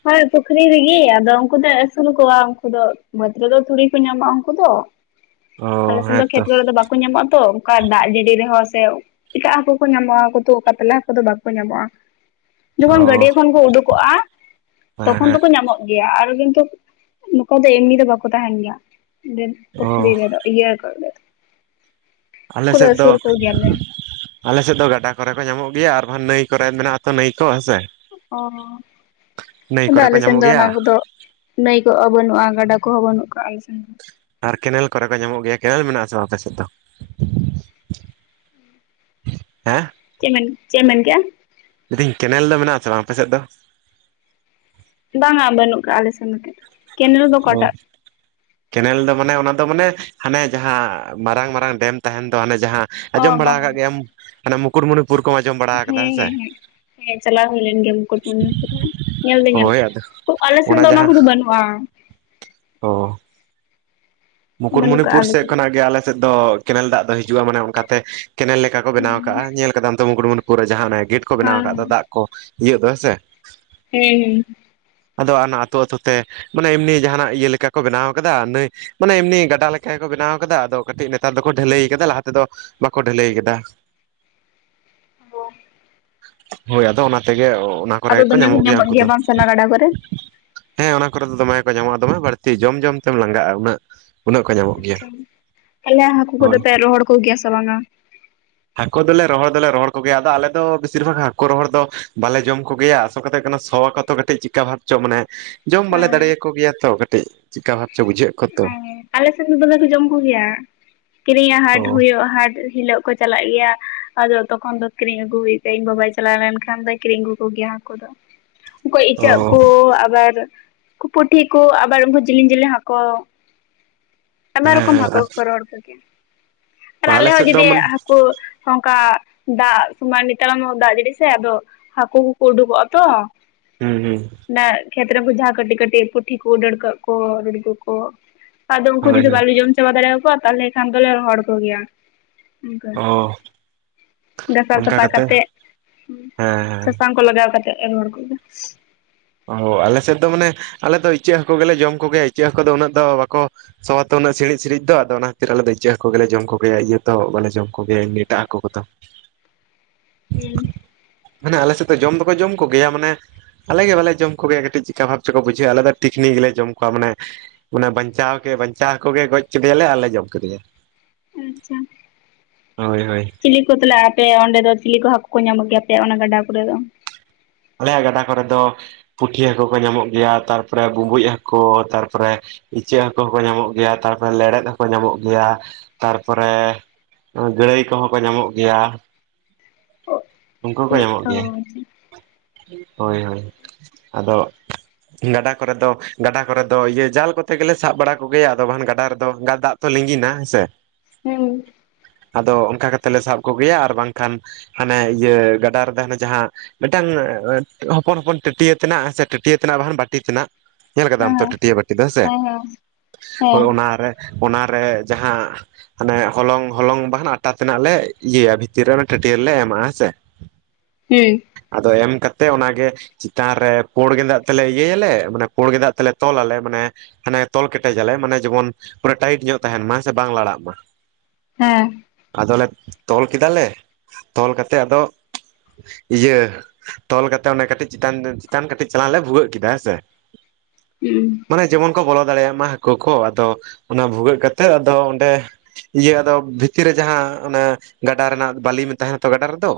ᱦᱳᱭ ᱯᱩᱠᱷᱨᱤ ᱨᱮᱜᱤ ᱟᱫᱚ ᱩᱱᱠᱩ ᱫᱚ ᱟᱹᱥᱩᱞ ᱠᱚᱣᱟ ᱩᱱᱠᱩ ᱫᱚ ᱵᱟᱹᱫᱽ ᱨᱮᱫᱚ ᱛᱷᱩᱲᱤ ᱠᱚ ᱧᱟᱢᱚᱜᱼᱟ ᱩᱱᱠᱩ ᱫᱚ᱾ ᱚ ᱟᱞᱮ ᱥᱮᱱ ᱫᱚ ᱦᱮᱸᱛᱚ ᱠᱷᱮᱛ ᱠᱚᱨᱮ ᱫᱚ ᱵᱟᱠᱚ ᱧᱟᱢᱚᱜᱼᱟ ᱛᱚ, ᱚᱱᱠᱟ ᱫᱟᱜ ᱡᱟᱹᱰᱤ ᱨᱮᱦᱚᱸ ᱥᱮ ᱮᱴᱟᱜ ᱦᱟᱹᱠᱩ ᱠᱚ ᱧᱟᱢᱚᱜᱼᱟ ᱩᱱᱠᱩ ᱛᱚ ᱠᱟᱛᱟᱞᱟ ᱦᱟᱹᱠᱩ ᱫᱚ ᱵᱟᱠᱚ ᱧᱟᱢᱚᱜᱼᱟ᱾ ᱡᱚᱠᱷᱚᱱ ᱚ ᱜᱟᱹᱰᱤᱭᱟᱹ ᱠᱷᱚᱱ ᱠᱚ ᱩᱰᱩᱠᱚᱜ -ᱟ ᱦᱮᱸ ᱛᱚᱠᱷᱚᱱ ᱦᱮᱸ᱾ ᱫᱚᱠᱚ ᱧᱟᱢᱚᱜ ᱜᱮᱭᱟ᱾ ᱟᱨ ᱠᱤᱱᱛᱩ ᱱᱚᱝᱠᱟ ᱫᱚ ᱮᱢᱱᱤ ᱫᱚ ᱵᱟᱠᱚ ᱛᱟᱦᱮᱱ ᱜᱮᱭᱟ᱾ ᱚ ᱯᱩᱠᱷᱨᱤ ᱨᱮ ᱫᱚ ᱤᱭᱟᱹ ᱦᱟᱹᱠᱩ ᱫᱚ᱾ ᱟᱞᱮ ᱥᱮᱫ ᱫᱚ ᱟᱞᱮ ᱥᱮᱫ ᱫᱚ ᱜᱟᱰᱟ ᱠᱚᱨᱮ ᱠᱚ ᱧᱟᱢᱚᱜ ᱜᱮᱭᱟ, ᱟᱨ ᱵᱟᱝ ᱱᱟᱹᱭ ᱠᱚᱨᱮ ᱢᱮᱱᱟᱜᱼᱟᱛᱚ ᱱᱟᱹᱭ ᱠᱚ ᱦᱮᱸᱥᱮ᱾ ᱱᱟᱹᱭ ᱚᱻ ᱟᱫᱚ ᱠᱚᱨᱮ ᱠᱚ ᱟᱞᱮ ᱥᱮᱱ ᱧᱟᱢᱚᱜ ᱫᱚ ᱚᱱᱟ ᱜᱮᱭᱟ ᱠᱚᱫᱚ ᱱᱟᱹᱭ ᱠᱚᱦᱚᱸᱵᱟᱹᱱᱩᱜᱼᱟ ᱜᱟᱰᱟ ᱠᱚᱦᱚᱸ ᱵᱟᱹᱱᱩᱜ ᱠᱟᱜ-ᱟ ᱟᱞᱮ ᱥᱮᱱ ᱫᱚ᱾ ᱟᱨ ᱠᱮᱱᱮᱞ ᱠᱚᱨᱮ ᱠᱚ ᱧᱟᱢᱚᱜ ᱜᱮᱭᱟ᱾ ᱠᱮᱱᱮᱞ ᱢᱮᱱᱟᱜ ᱟᱥᱮ ᱵᱟᱝ ᱟᱯᱮ ᱥᱮᱫ ᱫᱚ? ᱦᱮᱸ ᱪᱮ ᱢᱮᱱ ᱪᱮᱫ ᱮᱢ ᱢᱮᱱ ᱠᱮᱜ-ᱟ? ᱞᱤᱫᱤᱧ ᱠᱮᱱᱮᱞ ᱫᱚ ᱢᱮᱱᱟᱜ ᱟᱥᱮ ᱵᱟᱝ ᱟᱯᱮ ᱥᱮᱫ ᱫᱚ? ᱵᱟᱝᱟ ᱵᱟᱹᱱᱩᱜ ᱠᱟᱜᱼᱟ ᱟᱞᱮ ᱥᱮᱫ ᱫᱚ᱾ ᱠᱮᱱᱮᱞ ᱫᱚ ᱚ ᱚᱠᱟᱴᱟᱜ ᱠᱮᱱᱮᱞ ᱫᱚ ᱢᱟᱱᱮ ᱚᱱᱟ ᱫᱚ ᱢᱟᱱᱮ ᱦᱟᱱᱮ ᱡᱟᱦᱟᱸ ᱢᱟᱨᱟᱝ ᱢᱟᱨᱟᱝ ᱰᱮᱢ ᱛᱟᱦᱮᱱ ᱫᱚ ᱦᱟᱱᱮ ᱡᱟᱦᱟᱸ ᱚ ᱟᱸᱡᱚᱢ ᱵᱟᱲᱟ ᱵᱟᱝᱟ ᱟᱠᱟᱫ ᱜᱮᱭᱟᱢ ᱵᱟᱝᱟ ᱢᱟᱱᱮ ᱢᱩᱠᱩᱴᱢᱩᱱᱤᱯᱩᱨ ᱠᱚᱢ ᱟᱸᱡᱚᱢ ᱵᱟᱲᱟ ᱠᱟᱫᱟ ᱦᱮᱸ ᱥᱮ ᱦᱮᱸ ᱪᱟᱞᱟᱣ ᱦᱩᱭ ᱞᱮᱱ ᱜᱮᱭᱟ ᱢᱩᱠᱩᱴᱢᱩᱱᱤᱯᱩᱨ ᱦᱚᱸ, ᱧᱮᱞ ᱫᱩᱧ ᱧᱮᱞ ᱦᱳᱭ ᱠᱟᱜ-ᱟ᱾ ᱟᱫᱚ ᱛᱳ ᱟᱞᱮ ᱥᱮᱱ ᱫᱚ ᱚᱱᱟ ᱠᱚᱫᱚ ᱵᱟᱹᱱᱩᱜ -ᱟ᱾ ᱳ᱾ ᱵᱟᱹᱱᱩᱜ ᱠᱟᱜᱼᱟ ᱢᱩᱠᱩᱴᱢᱩᱱᱤᱯᱩᱨ ᱟᱞᱮ ᱥᱮᱫ ᱥᱮᱱ ᱠᱷᱚᱱᱟᱜ ᱜᱮ ᱟᱞᱮ ᱥᱮᱫ ᱫᱚ ᱠᱮᱱᱮᱞ ᱫᱟᱜ ᱫᱚ ᱦᱤᱡᱩᱜᱼᱟ, ᱢᱟᱱᱮ ᱚᱱᱠᱟᱛᱮ ᱠᱮᱱᱮᱞ ᱞᱮᱠᱟ ᱠᱚ ᱵᱮᱱᱟᱣ ᱦᱮᱸ ᱠᱟᱜᱼᱟ ᱧᱮᱞ ᱟᱠᱟᱫᱟ ᱛᱚ ᱢᱩᱠᱩᱴᱢᱩᱱᱤᱯᱩᱨ ᱨᱮ ᱡᱟᱦᱟᱸ ᱚᱱᱮ ᱜᱮᱹᱴ ᱠᱚ ᱵᱮᱱᱟᱣ ᱟᱠᱟᱫ ᱫᱚ ᱦᱮᱸ ᱫᱟᱜ ᱠᱚ ᱤᱭᱟᱹ ᱠᱚ ᱦᱮᱸ ᱥᱮ ᱦᱩᱸᱻ ᱟᱫᱚ ᱚᱱᱟ ᱟᱛᱳ ᱟᱛᱳ ᱛᱮ ᱢᱟᱱᱮ ᱮᱢᱱᱤ ᱡᱟᱦᱟᱱᱟᱜ ᱤᱭᱟᱹ ᱞᱮᱠᱟ ᱠᱚ ᱵᱮᱱᱟᱣ ᱠᱟᱫᱟ, ᱱᱟᱹᱭ ᱢᱟᱱᱮ ᱮᱢᱱᱤ ᱜᱟᱰᱟ ᱞᱮᱠᱟ ᱜᱮ ᱠᱚ ᱵᱮᱱᱟᱣ ᱠᱟᱫᱟ, ᱟᱫᱚ ᱠᱟᱹᱴᱤᱡ ᱱᱮᱛᱟᱨ ᱫᱚᱠᱚ ᱰᱷᱟᱹᱞᱟᱹᱭ ᱠᱟᱫᱟ ᱞᱟᱦᱟ ᱛᱮᱫᱚ ᱵᱟᱠᱚ ᱰᱷᱟᱹᱞᱟᱹᱭ ᱠᱟᱫᱟ᱾ ᱳ ᱦᱳᱭ ᱟᱫᱚ ᱚᱱᱟ ᱛᱮᱜᱮ ᱚᱱᱟ ᱠᱚᱨᱮ ᱟᱫᱚ ᱜᱮᱠᱚ ᱫᱚᱢᱮ ᱠᱚ ᱧᱟᱢᱚᱜ ᱜᱮᱭᱟ ᱩᱱᱠᱩ ᱫᱚ᱾ ᱵᱟᱝ ᱥᱮ ᱜᱟᱰᱟ ᱠᱚᱨᱮ ᱦᱮᱸ ᱚᱱᱟ ᱠᱚᱨᱮ ᱫᱚ ᱫᱚᱢᱮ ᱠᱚ ᱧᱟᱢᱚᱜᱼᱟ ᱫᱚᱢᱮ ᱵᱟᱹᱲᱛᱤ ᱡᱚᱢ ᱡᱚᱢ ᱛᱮᱢ ᱞᱟᱝᱜᱟᱜᱼᱟ ᱩᱱᱟᱹᱜ᱾ ᱩᱱᱟᱹᱜ ᱠᱚ ᱧᱟᱢᱚᱜ ᱜᱮᱭᱟ ᱟᱪᱪᱷᱟ ᱛᱟᱦᱟᱞᱮ ᱦᱟᱠᱩ ᱠᱚᱫᱚ ᱦᱳᱭ ᱯᱮ ᱨᱚᱦᱚᱲ ᱠᱚᱜᱮᱭᱟ ᱥᱮ ᱵᱟᱝ-ᱟ? ᱦᱟᱠᱳ ᱫᱚᱞᱮ ᱨᱚᱦᱚᱲ ᱫᱚᱞᱮ ᱨᱚᱦᱚᱲ ᱠᱚᱜᱮᱭᱟ ᱟᱫᱚ ᱟᱞᱮ ᱫᱚ ᱵᱮᱥᱤᱨ ᱵᱷᱟᱜᱽ ᱦᱟᱠᱳ ᱨᱚᱦᱚᱲ ᱫᱚ ᱵᱟᱞᱮ ᱡᱚᱢ ᱠᱚᱜᱮᱭᱟ᱾ ᱟᱥᱚᱞ ᱠᱟᱛᱷᱟ ᱦᱩᱭᱩᱜ ᱠᱟᱱᱟ ᱥᱚ ᱟᱠᱚ ᱛᱚ ᱠᱟᱹᱴᱤᱡ ᱪᱤᱠᱟ ᱵᱷᱟᱵ ᱪᱚ ᱢᱟᱱᱮ ᱡᱚᱢ ᱵᱟᱞᱮ ᱫᱟᱲᱮᱭᱟᱠᱚ ᱜᱮᱭᱟ ᱛᱚ ᱠᱟᱹᱴᱤᱡ ᱪᱤᱠᱟ ᱵᱷᱟᱵᱽ ᱪᱚ ᱵᱩᱡᱷᱟᱹᱜ ᱟᱠᱚ ᱛᱚ᱾ ᱟᱞᱮ ᱥᱮᱱ ᱫᱚ ᱫᱚᱢᱮ ᱠᱚ ᱡᱚᱢ ᱠᱚ ᱜᱮᱭᱟ, ᱠᱤᱨᱤᱧᱟᱜ ᱚ ᱦᱟᱴ ᱦᱩᱭᱩᱜᱼᱟ ᱦᱟᱴ ᱦᱤᱞᱳᱜ ᱠᱚ ᱪᱟᱞᱟᱜ ᱜᱮᱭᱟ ᱟᱫᱚ ᱛᱚᱠᱷᱚᱱ ᱫᱚ ᱠᱤᱨᱤᱧ ᱟᱹᱜᱩ ᱦᱩᱭᱼᱟ, ᱤᱧ ᱵᱟᱵᱟᱭ ᱪᱟᱞᱟᱣ ᱞᱮᱱᱠᱷᱟᱱ ᱫᱚᱭ ᱠᱤᱨᱤᱧ ᱟᱹᱜᱩ ᱠᱚᱜᱮᱭᱟ ᱦᱟᱠᱳ ᱫᱚ ᱩᱱᱠᱩ ᱚ ᱤᱪᱟᱹᱜ ᱠᱩ ᱟᱵᱟᱨ ᱯᱩᱴᱷᱤ ᱠᱚ ᱟᱵᱟᱨ ᱩᱱᱠᱩ ᱡᱮᱞᱤᱧ ᱡᱮᱞᱮᱞᱤᱧ ᱦᱟᱠᱩ ᱟᱭᱢᱟ ᱨᱚᱠᱚᱢ ᱦᱮᱸ ᱦᱟᱹᱠᱩ ᱦᱮᱸ ᱠᱚ ᱨᱚᱦᱚᱲ ᱠᱚᱜᱮᱭᱟ ᱟᱨ ᱟᱞᱮ ᱦᱚᱸ ᱥᱮᱫ ᱫᱚ ᱡᱩᱫᱤ ᱢᱟᱱᱮ ᱦᱟᱠᱩ ᱚᱱᱠᱟ ᱫᱟᱜ ᱢᱟ ᱱᱮᱛᱟᱨ ᱢᱟ ᱫᱟᱜ ᱡᱟᱹᱲᱤ ᱥᱮ ᱟᱫᱚ ᱦᱟ‌ᱠᱩ ᱠᱚᱠᱚ ᱩᱰᱩᱠᱚᱜ-ᱟ ᱛᱚ ᱦᱩᱸ ᱦᱩᱸ᱾ ᱚᱱᱟ ᱠᱷᱮᱛᱨᱮ ᱩᱱᱠᱩ ᱡᱟᱦᱟᱸ ᱠᱟᱹᱴᱤ ᱠᱟᱴᱤᱜ ᱯᱩᱴᱷᱤ ᱠᱩ ᱰᱟᱹᱲᱠᱟᱹᱜ ᱠᱚ [unintelligible] ᱠᱚ ᱟᱫᱚ ᱩᱝᱠᱩ ᱦᱳᱭ ᱡᱩᱫᱤ ᱦᱳᱭ ᱵᱟᱞᱮ ᱡᱚᱢ ᱪᱟᱵᱟ ᱫᱟᱲᱮᱭᱟᱠᱚᱣᱟ ᱛᱟᱦᱚᱞᱮ ᱠᱷᱟᱱ ᱫᱚᱞᱮ ᱨᱚᱦᱚᱲ ᱠᱚᱜᱮᱭᱟ᱾ ᱚᱝᱠᱟ ᱚ ᱜᱷᱟᱥᱟᱣ ᱥᱟᱯᱷᱟ ᱠᱟᱛᱮ ᱦᱮᱸ ᱦᱮᱸ ᱥᱟᱥᱟᱝ ᱠᱚ ᱞᱟᱜᱟᱣ ᱠᱟᱛᱮ ᱨᱚᱦᱚᱲ ᱠᱚᱣᱟ᱾ ᱚ ᱟᱞᱮ ᱥᱮᱫ ᱫᱚ ᱢᱟᱱᱮ ᱟᱞᱮᱫᱚ ᱤᱪᱟᱹᱜ ᱦᱟᱹᱠᱩ ᱜᱮᱞᱮ ᱡᱚᱢ ᱠᱚᱜᱮᱭᱟ ᱤᱪᱟᱹᱜ ᱦᱟᱹᱠᱩ ᱫᱚ ᱩᱱᱟᱹᱜ ᱫᱚ ᱵᱟᱠᱚ ᱥᱚ ᱟᱛᱚ ᱩᱱᱟᱜ ᱥᱤᱬᱤᱡ ᱥᱤᱬᱤᱡ ᱫᱚ ᱟᱫᱚ ᱚᱱᱟᱠᱷᱟᱹᱛᱤᱨ ᱟᱞᱮ ᱤᱪᱟ. ᱜ ᱦᱟᱹᱠᱩ ᱜᱮᱞᱮ ᱡᱚᱢ ᱠᱚᱜᱮᱭᱟ ᱤᱭᱟᱹ ᱫᱟ ᱵᱟᱮ ᱡᱚᱢ ᱠᱚᱜᱮᱭᱟ ᱮᱢᱱᱤ ᱮᱴᱟᱜ ᱦᱟᱠᱩ ᱠᱚᱫᱚ᱾ ᱦᱩᱸ᱾ ᱢᱟᱱᱮ ᱟᱞᱮ ᱥᱮᱫ ᱫᱚ ᱡᱚᱢ ᱫᱚ ᱠᱚ ᱡᱚᱢ ᱠᱚ ᱜᱮᱭᱟ ᱢᱟᱱᱮ ᱟᱞᱮ ᱜᱮ ᱵᱟᱞᱮ ᱡᱚᱢ ᱠᱚ ᱜᱮᱭᱟ ᱠᱟᱹᱴᱤᱡ ᱪᱤᱠᱟ ᱵᱷᱟᱵ ᱪᱚ ᱠᱚ ᱵᱩᱡᱷᱟᱹᱜᱼᱟ ᱟᱞᱮ ᱫᱚ ᱛᱤᱠᱷᱱᱤ ᱜᱮ ᱞᱮ ᱡᱚᱢ ᱠᱚᱣᱟ ᱢᱟᱱᱮ ᱚᱱᱟ ᱵᱟᱧᱪᱟᱣ ᱜᱮ ᱵᱟᱧᱪᱟᱣ ᱠᱚ ᱜᱮ ᱜᱚᱡ ᱠᱮᱫᱮᱭᱟ ᱞᱮ ᱟᱨ ᱞᱮ ᱡᱚᱢ ᱠᱮᱫᱮᱭᱟ᱾ ᱟᱪᱪᱷᱟ ᱦᱳᱭ ᱦᱳᱭ᱾ ᱪᱤᱞᱤ ᱠᱚ ᱛᱟᱞᱦᱮ ᱟᱯᱮ ᱚᱸᱰᱮ ᱫᱚ ᱪᱤᱞᱤ ᱠᱚ ᱦᱟᱹᱠᱩ ᱠᱚ ᱧᱟᱢᱚᱜ ᱜᱮᱭᱟ ᱟᱯᱮᱭᱟᱜ ᱚᱱᱟ ᱜᱟᱰᱟ ᱠᱚ ᱨᱮ ᱫᱚ? ᱟᱞᱮᱭᱟᱜ ᱜᱟᱰᱟ ᱠᱚ ᱨᱮ ᱫᱚ ᱯᱩᱴᱷᱤ ᱦᱟᱹᱠᱩ ᱠᱚ ᱧᱟᱢᱚᱜ ᱜᱮᱭᱟ ᱛᱟᱨ-ᱯᱚᱨᱮ ᱵᱩᱸᱵᱩᱡ ᱦᱟᱹᱠᱩ, ᱛᱟᱨ-ᱯᱚᱨᱮ ᱤᱪᱟᱹᱜ ᱦᱟᱹᱠᱩ ᱠᱚ ᱧᱟᱢᱚᱜ ᱜᱮᱭᱟ ᱛᱟᱨ-ᱯᱚᱨᱮ ᱞᱮᱲᱮᱫ ᱦᱚᱸ ᱠᱚ ᱧᱟᱢᱚᱜ ᱜᱮᱭᱟ ᱛᱟᱨᱯᱚᱨᱮ ᱜᱟᱹᱲᱟᱹᱭ ᱠᱚ ᱦᱚᱸ ᱠᱚ ᱧᱟᱢᱚᱜ ᱜᱮᱭᱟ᱾ ᱩᱱᱠᱩ ᱠᱚ ᱧᱟᱢᱚᱜ ᱜᱮᱭᱟ [inaudible] ᱦᱳᱭ ᱦᱳᱭ, ᱟᱫᱚ ᱜᱟᱰᱟ ᱠᱚ ᱨᱮ ᱫᱚ ᱜᱟᱰᱟ ᱠᱚ ᱨᱮ ᱫᱚ ᱤᱭᱟᱹ ᱡᱟᱞ ᱠᱚ ᱛᱮ ᱜᱮ ᱞᱮ ᱥᱟᱵ ᱵᱟᱲᱟ ᱠᱚ ᱜᱮᱭᱟ ᱟᱫᱚ ᱵᱟᱱ ᱜᱟᱰᱟ ᱨᱮ ᱫᱚ ᱜᱟ ᱫᱟᱜ ᱛᱚ ᱞᱤᱸᱜᱤ ᱦᱮᱸᱥᱮ? ᱦᱩᱸ᱾ ᱟᱫᱚ ᱚᱱᱠᱟ ᱠᱟᱛᱮ ᱞᱮ ᱥᱟᱵ ᱠᱚ ᱜᱮᱭᱟ ᱟᱨ ᱵᱟᱝᱠᱷᱟᱱ ᱦᱟᱸᱱᱮ ᱤᱭᱟᱹ ᱜᱟᱰᱟ ᱨᱮ ᱫᱚ ᱦᱟᱸᱱᱮ ᱡᱟᱦᱟᱸ ᱢᱤᱫᱴᱟᱝ ᱦᱚᱯᱚᱱ ᱦᱚᱯᱚᱱ ᱴᱟᱹᱴᱭᱟᱹ ᱛᱟᱱᱟᱜ ᱥᱮ ᱴᱟᱹᱴᱭᱟᱹ ᱛᱟᱱᱟᱜ ᱵᱟᱠᱷᱟᱱ ᱵᱟᱹᱴᱤ ᱛᱟᱱᱟᱜ ᱧᱮᱞ ᱠᱟᱫᱟᱢ ᱛᱚ ᱴᱟᱹᱴᱭᱟᱹ ᱵᱟᱹᱴᱤ ᱫᱚ ᱦᱮᱸ ᱥᱮ ᱦᱳᱭ ᱚᱱᱟᱨᱮ ᱚᱱᱟᱨᱮ ᱡᱟᱦᱟᱸ ᱦᱟᱸᱱᱮ ᱦᱚᱞᱚᱝ ᱦᱚᱞᱚᱝ ᱵᱟᱦᱟᱴᱟ ᱛᱮᱱᱟᱜ ᱞᱮ ᱤᱭᱟᱹᱭᱟ ᱵᱷᱤᱛᱤᱨ ᱨᱮ ᱚᱱᱟ ᱴᱷᱟᱹᱴᱭᱟᱹ ᱨᱮ ᱞᱮ ᱮᱢᱟᱜ-ᱟ ᱦᱮᱸ ᱥᱮ? ᱦᱩᱸ᱾ ᱟᱫᱚ ᱮᱢ ᱠᱟᱛᱮᱜ ᱚᱱᱟ ᱜᱮ ᱪᱤᱛᱟᱱ ᱨᱮ ᱯᱩᱸᱲ ᱜᱮᱸᱫᱟᱜ ᱛᱮ ᱞᱮ ᱤᱭᱟᱹᱭᱟᱞᱮ ᱢᱟᱱᱮ ᱯᱳᱸᱲ ᱜᱮᱸᱫᱟᱜ ᱛᱮ ᱞᱮ ᱛᱚᱞ-ᱟᱞᱮ ᱢᱟᱱᱮ ᱦᱟᱸᱱᱮ ᱛᱚᱞ ᱠᱮᱴᱮᱡᱟᱞᱮ ᱢᱟᱱᱮ ᱡᱮᱢᱚᱱ ᱯᱩᱨᱟᱹ ᱴᱟᱭᱤᱴ ᱧᱚᱜ ᱛᱟᱦᱮᱸᱱ ᱢᱟ ᱥᱮ ᱵᱟᱝ ᱞᱟᱲᱟᱜ ᱢᱟ᱾ ᱦᱮᱸ᱾ ᱟᱫᱚ ᱞᱮ ᱛᱚᱞ ᱠᱮᱫᱟ ᱞᱮ ᱛᱚᱞ ᱠᱟᱛᱮ ᱟᱫᱚ ᱤᱭᱟᱹ ᱛᱚᱞ ᱠᱟᱛᱮ ᱚᱱᱮ ᱠᱟᱹᱴᱤᱡ ᱪᱮᱛᱟᱱ ᱪᱮᱛᱟᱱ ᱠᱟᱹᱴᱤᱡ ᱪᱟᱞᱟᱝ ᱞᱮ ᱵᱷᱩᱜᱟᱹᱜ ᱠᱮᱫᱟ ᱦᱮᱸ ᱥᱮ? ᱦᱩᱸ᱾ ᱢᱟᱱᱮ ᱡᱮᱢᱚᱱ ᱠᱚ ᱵᱚᱞᱚ ᱫᱟᱲᱮᱭᱟᱜ ᱢᱟ ᱦᱟᱹᱠᱩ ᱠᱚ ᱟᱫᱚ ᱚᱱᱟ ᱵᱷᱩᱜᱟᱹᱜ ᱠᱟᱛᱮᱜ ᱟᱫᱚ ᱚᱸᱰᱮ ᱤᱭᱟᱹ ᱟᱫᱚ ᱵᱷᱤᱛᱤᱨ ᱨᱮ ᱡᱟᱦᱟᱸ ᱚᱱᱟ ᱜᱟᱰᱟ ᱨᱮᱱᱟᱜ ᱵᱟᱹᱞᱤᱢ ᱛᱟᱦᱮᱸᱱᱟ ᱛᱚ ᱜᱟᱰᱟ ᱨᱮ ᱫᱚ,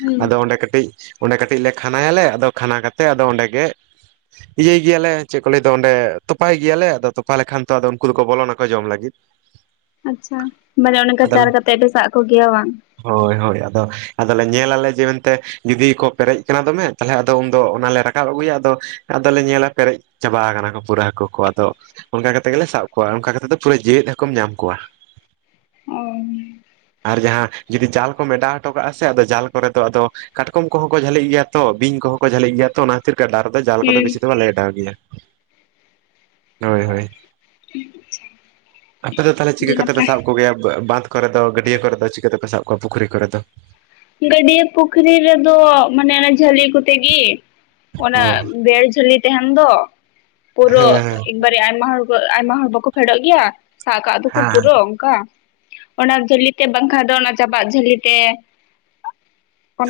ᱦᱩᱸ ᱟᱫᱚ ᱚᱸᱰᱮ ᱠᱟᱹᱴᱤᱡ ᱚᱸᱰᱮ ᱠᱟᱹᱴᱤᱡ ᱞᱮ ᱠᱷᱟᱱᱟᱭᱟ ᱞᱮ ᱟᱫᱚ ᱠᱷᱟᱱᱟ ᱠᱟᱛᱮ ᱟᱫᱚ ᱚᱸᱰᱮ ᱜᱮ ᱤᱭᱟᱹᱭ ᱜᱮᱭᱟ ᱞᱮ ᱪᱮᱫ ᱠᱚ ᱞᱟᱹᱭ ᱫᱚ ᱚᱸᱰᱮ ᱛᱚᱯᱟᱭ ᱜᱮᱭᱟ ᱞᱮ ᱟᱫᱚ ᱛᱚᱯᱟ ᱞᱮᱠᱷᱟᱱ ᱛᱚ ᱟᱫᱚ ᱩᱱᱠᱩ ᱫᱚ ᱠᱚ ᱵᱚᱞᱚᱱᱟᱠᱚ ᱡᱚᱢ ᱞᱟᱹᱜᱤᱫ, [inaudible] ᱟᱪᱪᱷᱟ ᱢᱟᱱᱮ ᱚᱱᱮ ᱚᱱᱠᱟ ᱟᱫᱚ ᱪᱟᱨᱟ ᱠᱟᱛᱮᱜ ᱯᱮ ᱥᱟᱵ ᱠᱚ ᱜᱮᱭᱟ ᱵᱟᱝ? ᱦᱳᱭ ᱦᱳᱭ ᱟᱫᱚ ᱟᱫᱚ ᱞᱮ ᱧᱮᱞ ᱟᱞᱮ ᱡᱮ ᱢᱮᱱᱛᱮ ᱡᱩᱫᱤ ᱠᱚ ᱯᱮᱨᱮᱡ ᱠᱟᱱᱟ ᱫᱚᱢᱮ ᱛᱟᱦᱞᱮ ᱟᱫᱚ ᱩᱱᱫᱚ ᱚᱱᱟ ᱞᱮ ᱨᱟᱠᱟᱵ ᱟᱹᱜᱩᱭᱟ ᱟᱫᱚ ᱟᱫᱚ ᱞᱮ ᱧᱮᱞᱟ ᱯᱮᱨᱮᱡ ᱪᱟᱵᱟ ᱠᱟᱱᱟ ᱠᱚ ᱯᱩᱨᱟᱹ ᱦᱟᱹᱠᱩ ᱠᱚ ᱟᱫᱚ ᱚᱱᱠᱟ ᱠᱟᱛᱮ ᱜᱮ ᱞᱮ ᱥᱟᱵ ᱠᱚᱣᱟ ᱚᱱᱠᱟ ᱠᱟᱛᱮ ᱫᱚ ᱯᱩᱨᱟᱹ ᱡᱮᱣᱮᱫ ᱦᱟᱹᱠᱩᱢ ᱧᱟᱢ ᱠᱚᱣᱟ᱾ [inaudible] ᱚ᱾ ᱟᱨ ᱡᱟᱦᱟᱸ ᱡᱩᱫᱤ ᱡᱟᱞ ᱠᱚᱢ ᱮᱰᱟᱣ ᱦᱚᱴᱚ ᱠᱟᱜᱼᱟ ᱥᱮ ᱟᱫᱚ ᱡᱟᱞ ᱠᱚᱨᱮ ᱫᱚ ᱟᱫᱚ ᱠᱟᱴᱠᱚᱢ ᱠᱚᱦᱚᱸ ᱠᱚ ᱡᱷᱟᱹᱞᱤᱜ ᱜᱮᱭᱟ ᱛᱚ, ᱵᱤᱧ ᱠᱚ ᱦᱚᱸ ᱡᱷᱟᱹᱞᱤᱜ ᱜᱮᱭᱟ ᱛᱚ, ᱚᱱᱟ ᱠᱷᱟᱛᱤᱨ ᱜᱟᱰᱟ ᱨᱮ ᱫᱚ ᱡᱟᱞ ᱠᱚ ᱫᱚ ᱵᱮᱥᱤ ᱫᱚ ᱵᱟᱞᱮ ᱚᱰᱟᱣ ᱜᱮᱭᱟ᱾ ᱦᱳᱭ ᱦᱳᱭ ᱾ ᱟᱯᱮ ᱫᱚ ᱛᱟᱦᱚᱞᱮ ᱟᱹᱰᱤ ᱪᱤᱠᱟᱹ ᱠᱟᱛᱮ ᱯᱮ ᱱᱟᱯᱟᱭ ᱥᱟᱵ ᱠᱚ ᱜᱮᱭᱟ ᱵᱟᱸᱫ ᱠᱚ ᱨᱮ ᱫᱚ ᱜᱟᱹᱰᱭᱟᱹ ᱠᱚ ᱨᱮ ᱫᱚ ᱪᱤᱠᱟᱹ ᱛᱮ ᱯᱮ ᱥᱟᱵ ᱠᱚᱣᱟ ᱯᱩᱠᱷᱨᱤ ᱠᱚ ᱨᱮ ᱫᱚ? ᱜᱟᱹᱰᱤᱭᱟᱹ ᱯᱩᱠᱷᱨᱤ ᱨᱮᱫᱚ ᱢᱟᱱᱮ ᱚᱱᱟ ᱡᱷᱟᱹᱞᱤ ᱠᱚᱛᱮ ᱜᱮ ᱾ ᱚ ᱚᱱᱟ [inaudible] ᱡᱷᱟᱹᱞᱤ ᱛᱟᱦᱮᱱ ᱫᱚ ᱯᱩᱨᱟᱹ ᱦᱮᱸ ᱮᱠᱵᱟᱨᱮ ᱟᱭᱢᱟ ᱦᱚᱲ ᱠᱚ ᱟᱭᱢᱟ ᱦᱚᱲ ᱵᱟᱠᱚ ᱯᱷᱮᱰᱚᱜ ᱜᱮᱭᱟ ᱾ ᱥᱟᱜ ᱠᱟᱜ ᱫᱚᱠᱚ ᱯᱩᱨᱟᱹ ᱚᱝᱠᱟ ᱚᱱᱟ ᱡᱷᱟᱹᱞᱤ ᱛᱮ ᱵᱟᱝᱠᱷᱟᱡ ᱫᱚ ᱚᱱᱟ ᱪᱟᱵᱟᱜ ᱡᱷᱟᱹᱞᱤ ᱛᱮ᱾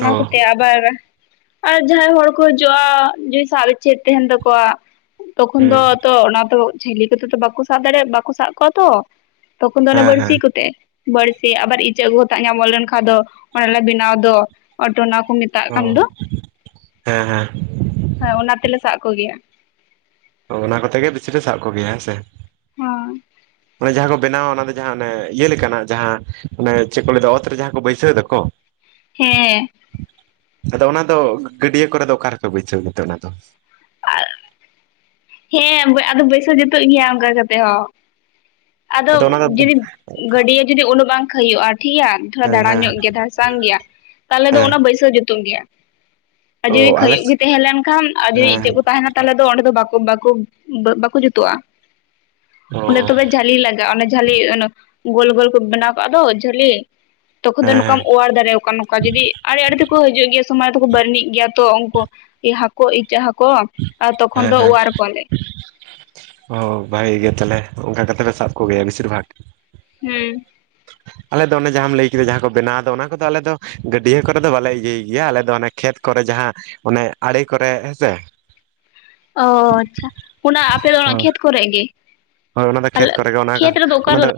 ᱦᱮᱸ ᱦᱮᱸ ᱚ ᱠᱚᱛᱮ - [inaudible] ᱟᱨ ᱡᱟᱦᱟᱸᱭ ᱦᱚᱲ ᱠᱚ ᱦᱤᱡᱩᱜ-ᱟ ᱡᱩᱫᱤ ᱥᱟᱵ ᱤᱪᱪᱷᱟᱹ ᱛᱮᱦᱮᱱ ᱛᱟᱠᱚᱣᱟ ᱛᱚᱠᱷᱚᱱ ᱫᱚ ᱦᱩᱸ ᱟᱫᱚ ᱚᱱᱟ ᱫᱚ ᱡᱷᱟᱹᱞᱤ ᱠᱚᱛᱮ ᱫᱚ ᱵᱟᱠᱚ ᱥᱟᱵ ᱫᱟᱲᱮᱭᱟᱜ ᱵᱟᱠᱚ ᱥᱟᱵ ᱠᱚᱣᱟ ᱛᱚ᱾ ᱛᱚᱠᱷᱚᱱ ᱫᱚ ᱚᱱᱟ ᱦᱮᱸ ᱵᱟᱹᱲᱥᱤ ᱦᱮᱸ ᱠᱚᱛᱮ ᱵᱟᱹᱲᱥᱤ ᱟᱵᱟᱨ ᱤᱪᱟᱹᱜ [inaudible] ᱧᱟᱢᱚᱜ ᱞᱮᱱᱠᱷᱟᱱ ᱫᱚ ᱚᱱᱮᱞᱮ ᱵᱮᱱᱟᱣ ᱫᱚ ᱚᱴᱚ ᱚᱱᱟ ᱠᱚ ᱢᱮ ᱚ ᱦᱮᱸ ᱦᱮᱸ ᱾ ᱦᱮᱸ ᱚᱱᱟ ᱛᱮᱞᱮ ᱥᱟᱵ ᱠᱚᱜᱮᱭᱟ ᱾ ᱚ ᱚᱱᱟ ᱠᱚᱛᱮ ᱜᱮ ᱵᱤᱥᱤ ᱯᱮ ᱥᱟᱵ ᱠᱚᱜᱮᱭᱟ ᱦᱮᱸᱥᱮ ᱾ ᱦᱳᱭ᱾ ᱡᱟᱦᱟᱸ ᱠᱚ ᱵᱮᱱᱟᱣᱟ ᱚᱱᱟ ᱫᱚ ᱡᱟᱦᱟᱸ ᱚᱱᱮ ᱤᱭᱟᱹ ᱞᱮᱠᱟᱱᱟᱜ ᱡᱟᱦᱟᱸ ᱚᱱᱮ ᱪᱮᱫ ᱠᱚ ᱢᱮᱛᱟᱜᱟ ᱚᱛ ᱨᱮ ᱡᱟᱦᱟᱸ ᱠᱚ ᱵᱟᱹᱭᱥᱟᱹᱣ ᱫᱟᱠᱚ ᱾ [unintelligible] ᱦᱮᱸ ᱾ ᱟᱫᱚ ᱚᱱᱟ ᱫᱚ ᱜᱟᱹᱰᱭᱟᱹ ᱠᱚᱨᱮ ᱫᱚ ᱚᱠᱟ ᱨᱮᱯᱮ ᱵᱟᱹᱭᱥᱟᱹᱣ ᱜᱮᱛᱮ ᱚᱱᱟ ᱫᱚ? ᱦᱮᱸ ᱵᱟᱹᱭ ᱟᱫᱚ ᱵᱟᱹᱭᱥᱟᱹᱣ ᱡᱩᱛᱩᱜ ᱜᱮᱭᱟ ᱚᱱᱠᱟ ᱠᱟᱛᱮᱜ ᱦᱚᱸ᱾ ᱟᱫᱚ ᱚᱱᱟ ᱫᱚ ᱡᱩᱫᱤ ᱜᱟᱹᱰᱭᱟᱹ ᱡᱩᱫᱤ ᱩᱱᱟᱹᱜ ᱵᱟᱝ ᱠᱷᱟᱹᱭᱳᱜᱼᱟ ᱴᱷᱤᱠᱜᱮᱭᱟ ᱛᱷᱚᱲᱟ ᱦᱮᱸ ᱫᱟᱲᱟᱝ ᱦᱮᱸ ᱧᱚᱜ ᱜᱮᱭᱟ ᱥᱟᱝ ᱜᱮᱭᱟ ᱛᱟᱦᱚᱞᱮ ᱫᱚ ᱦᱮᱸ ᱚᱱᱟ ᱵᱟᱹᱭᱥᱟᱹᱣ ᱡᱩᱛᱩᱜ ᱜᱮᱭᱟ᱾ ᱟᱨ ᱡᱩᱫᱤ ᱚ ᱟᱞᱮ ᱠᱷᱟᱹᱭᱚᱜ ᱜᱮ ᱛᱟᱦᱮᱸ ᱞᱮᱱ ᱠᱷᱟᱱ ᱟᱨ ᱡᱩᱫᱤ ᱦᱮᱸ ᱤᱧᱟᱹᱜ ᱠᱚ ᱦᱮᱸ ᱛᱟᱦᱮᱱᱟ ᱛᱟᱦᱚᱞᱮ ᱫᱚ ᱚᱸᱰᱮ ᱫᱚ ᱵᱟᱠᱚ ᱵᱟ ᱠᱚᱵ ᱵᱟᱠᱚ ᱡᱩᱛᱩᱜᱼᱟ ᱚ ᱚᱸᱰᱮ ᱛᱚᱵᱮ ᱡᱷᱟᱹᱞᱤ ᱞᱟᱜᱟᱜᱼᱟ ᱚᱱᱟ ᱡᱟᱹᱞᱤ ᱚᱱᱟ ᱜᱳᱞ ᱜᱳᱞ ᱠᱚ ᱵᱮᱱᱟᱣ ᱠᱟᱜ ᱫᱚ ᱡᱷᱟᱹᱞᱤ ᱾ [unintelligible] ᱛᱚᱠᱷᱚᱱ ᱫᱚ ᱱᱚᱝᱠᱟᱢ ᱚᱣᱟᱨ ᱫᱟᱲᱮᱭ ᱟᱠᱚᱣᱟ ᱱᱚᱝᱠᱟ ᱡᱩᱫᱤ ᱟᱲᱮ ᱟᱲᱮ ᱛᱮᱠᱚ ᱦᱤᱡᱩᱜ ᱜᱮᱭᱟ ᱥᱚᱢᱚᱭ ᱫᱚᱠᱚ ᱵᱟᱹᱨᱱᱤᱡ ᱜᱮᱭᱟ ᱛᱚ ᱩᱱᱠᱩ ᱾ ᱮ ᱦᱟᱹᱠᱳ ᱤᱪᱟᱹᱜ ᱦᱟᱹᱠᱳ ᱵᱟᱝ ᱦᱮᱸ ᱦᱮᱸ ᱚ ᱵᱷᱟᱜᱤ ᱜᱮᱭᱟ ᱛᱟᱦᱚᱞᱮ ᱚᱱᱠᱟ ᱠᱟᱛᱮ ᱥᱟᱵ ᱠᱚᱜᱮᱭᱟ ᱵᱮᱥᱤᱨ ᱵᱷᱟᱜ ᱾ ᱦᱩᱸ ᱾ ᱟᱞᱮ ᱫᱚ ᱚᱱᱮ ᱡᱟᱦᱟᱸᱢ ᱞᱟᱹᱭ ᱠᱮᱫᱟ ᱡᱟᱦᱟᱸ ᱠᱚ ᱵᱮᱱᱟᱣ ᱫᱚ ᱚᱱᱟ ᱠᱚᱫᱚ ᱟᱞᱮ ᱫᱚ ᱜᱟᱹᱰᱭᱟᱹ ᱠᱚᱨᱮ ᱫᱚ ᱵᱟᱞᱮ ᱤᱭᱟᱹᱭ ᱜᱮᱭᱟ ᱟᱞᱮ ᱫᱚ ᱚᱱᱮ ᱠᱷᱮᱛ ᱠᱚᱨᱮ ᱡᱟᱦᱟᱸ ᱚᱱᱮ ᱟᱲᱮ ᱠᱚᱨᱮ ᱦᱮᱸᱥᱮ ᱾ [unintelligible] ᱚ ᱟᱪᱪᱷᱟ ᱚᱱᱟ ᱟᱯᱮ ᱚᱲᱟᱜ ᱠᱷᱮᱛ ᱠᱚᱨᱮᱜ ᱜᱮ? ᱦᱳᱭ ᱚᱱᱟ ᱫᱚ ᱠᱷᱮᱛ ᱟᱞᱮ ᱠᱚᱨᱮ ᱜᱮ ᱚᱱᱟ ᱠᱚ ᱠᱷᱮᱛ ᱨᱮᱫᱚ ᱚᱠᱟ ᱚᱱᱟ ᱞᱟᱜᱟᱣ ᱫᱚ ᱾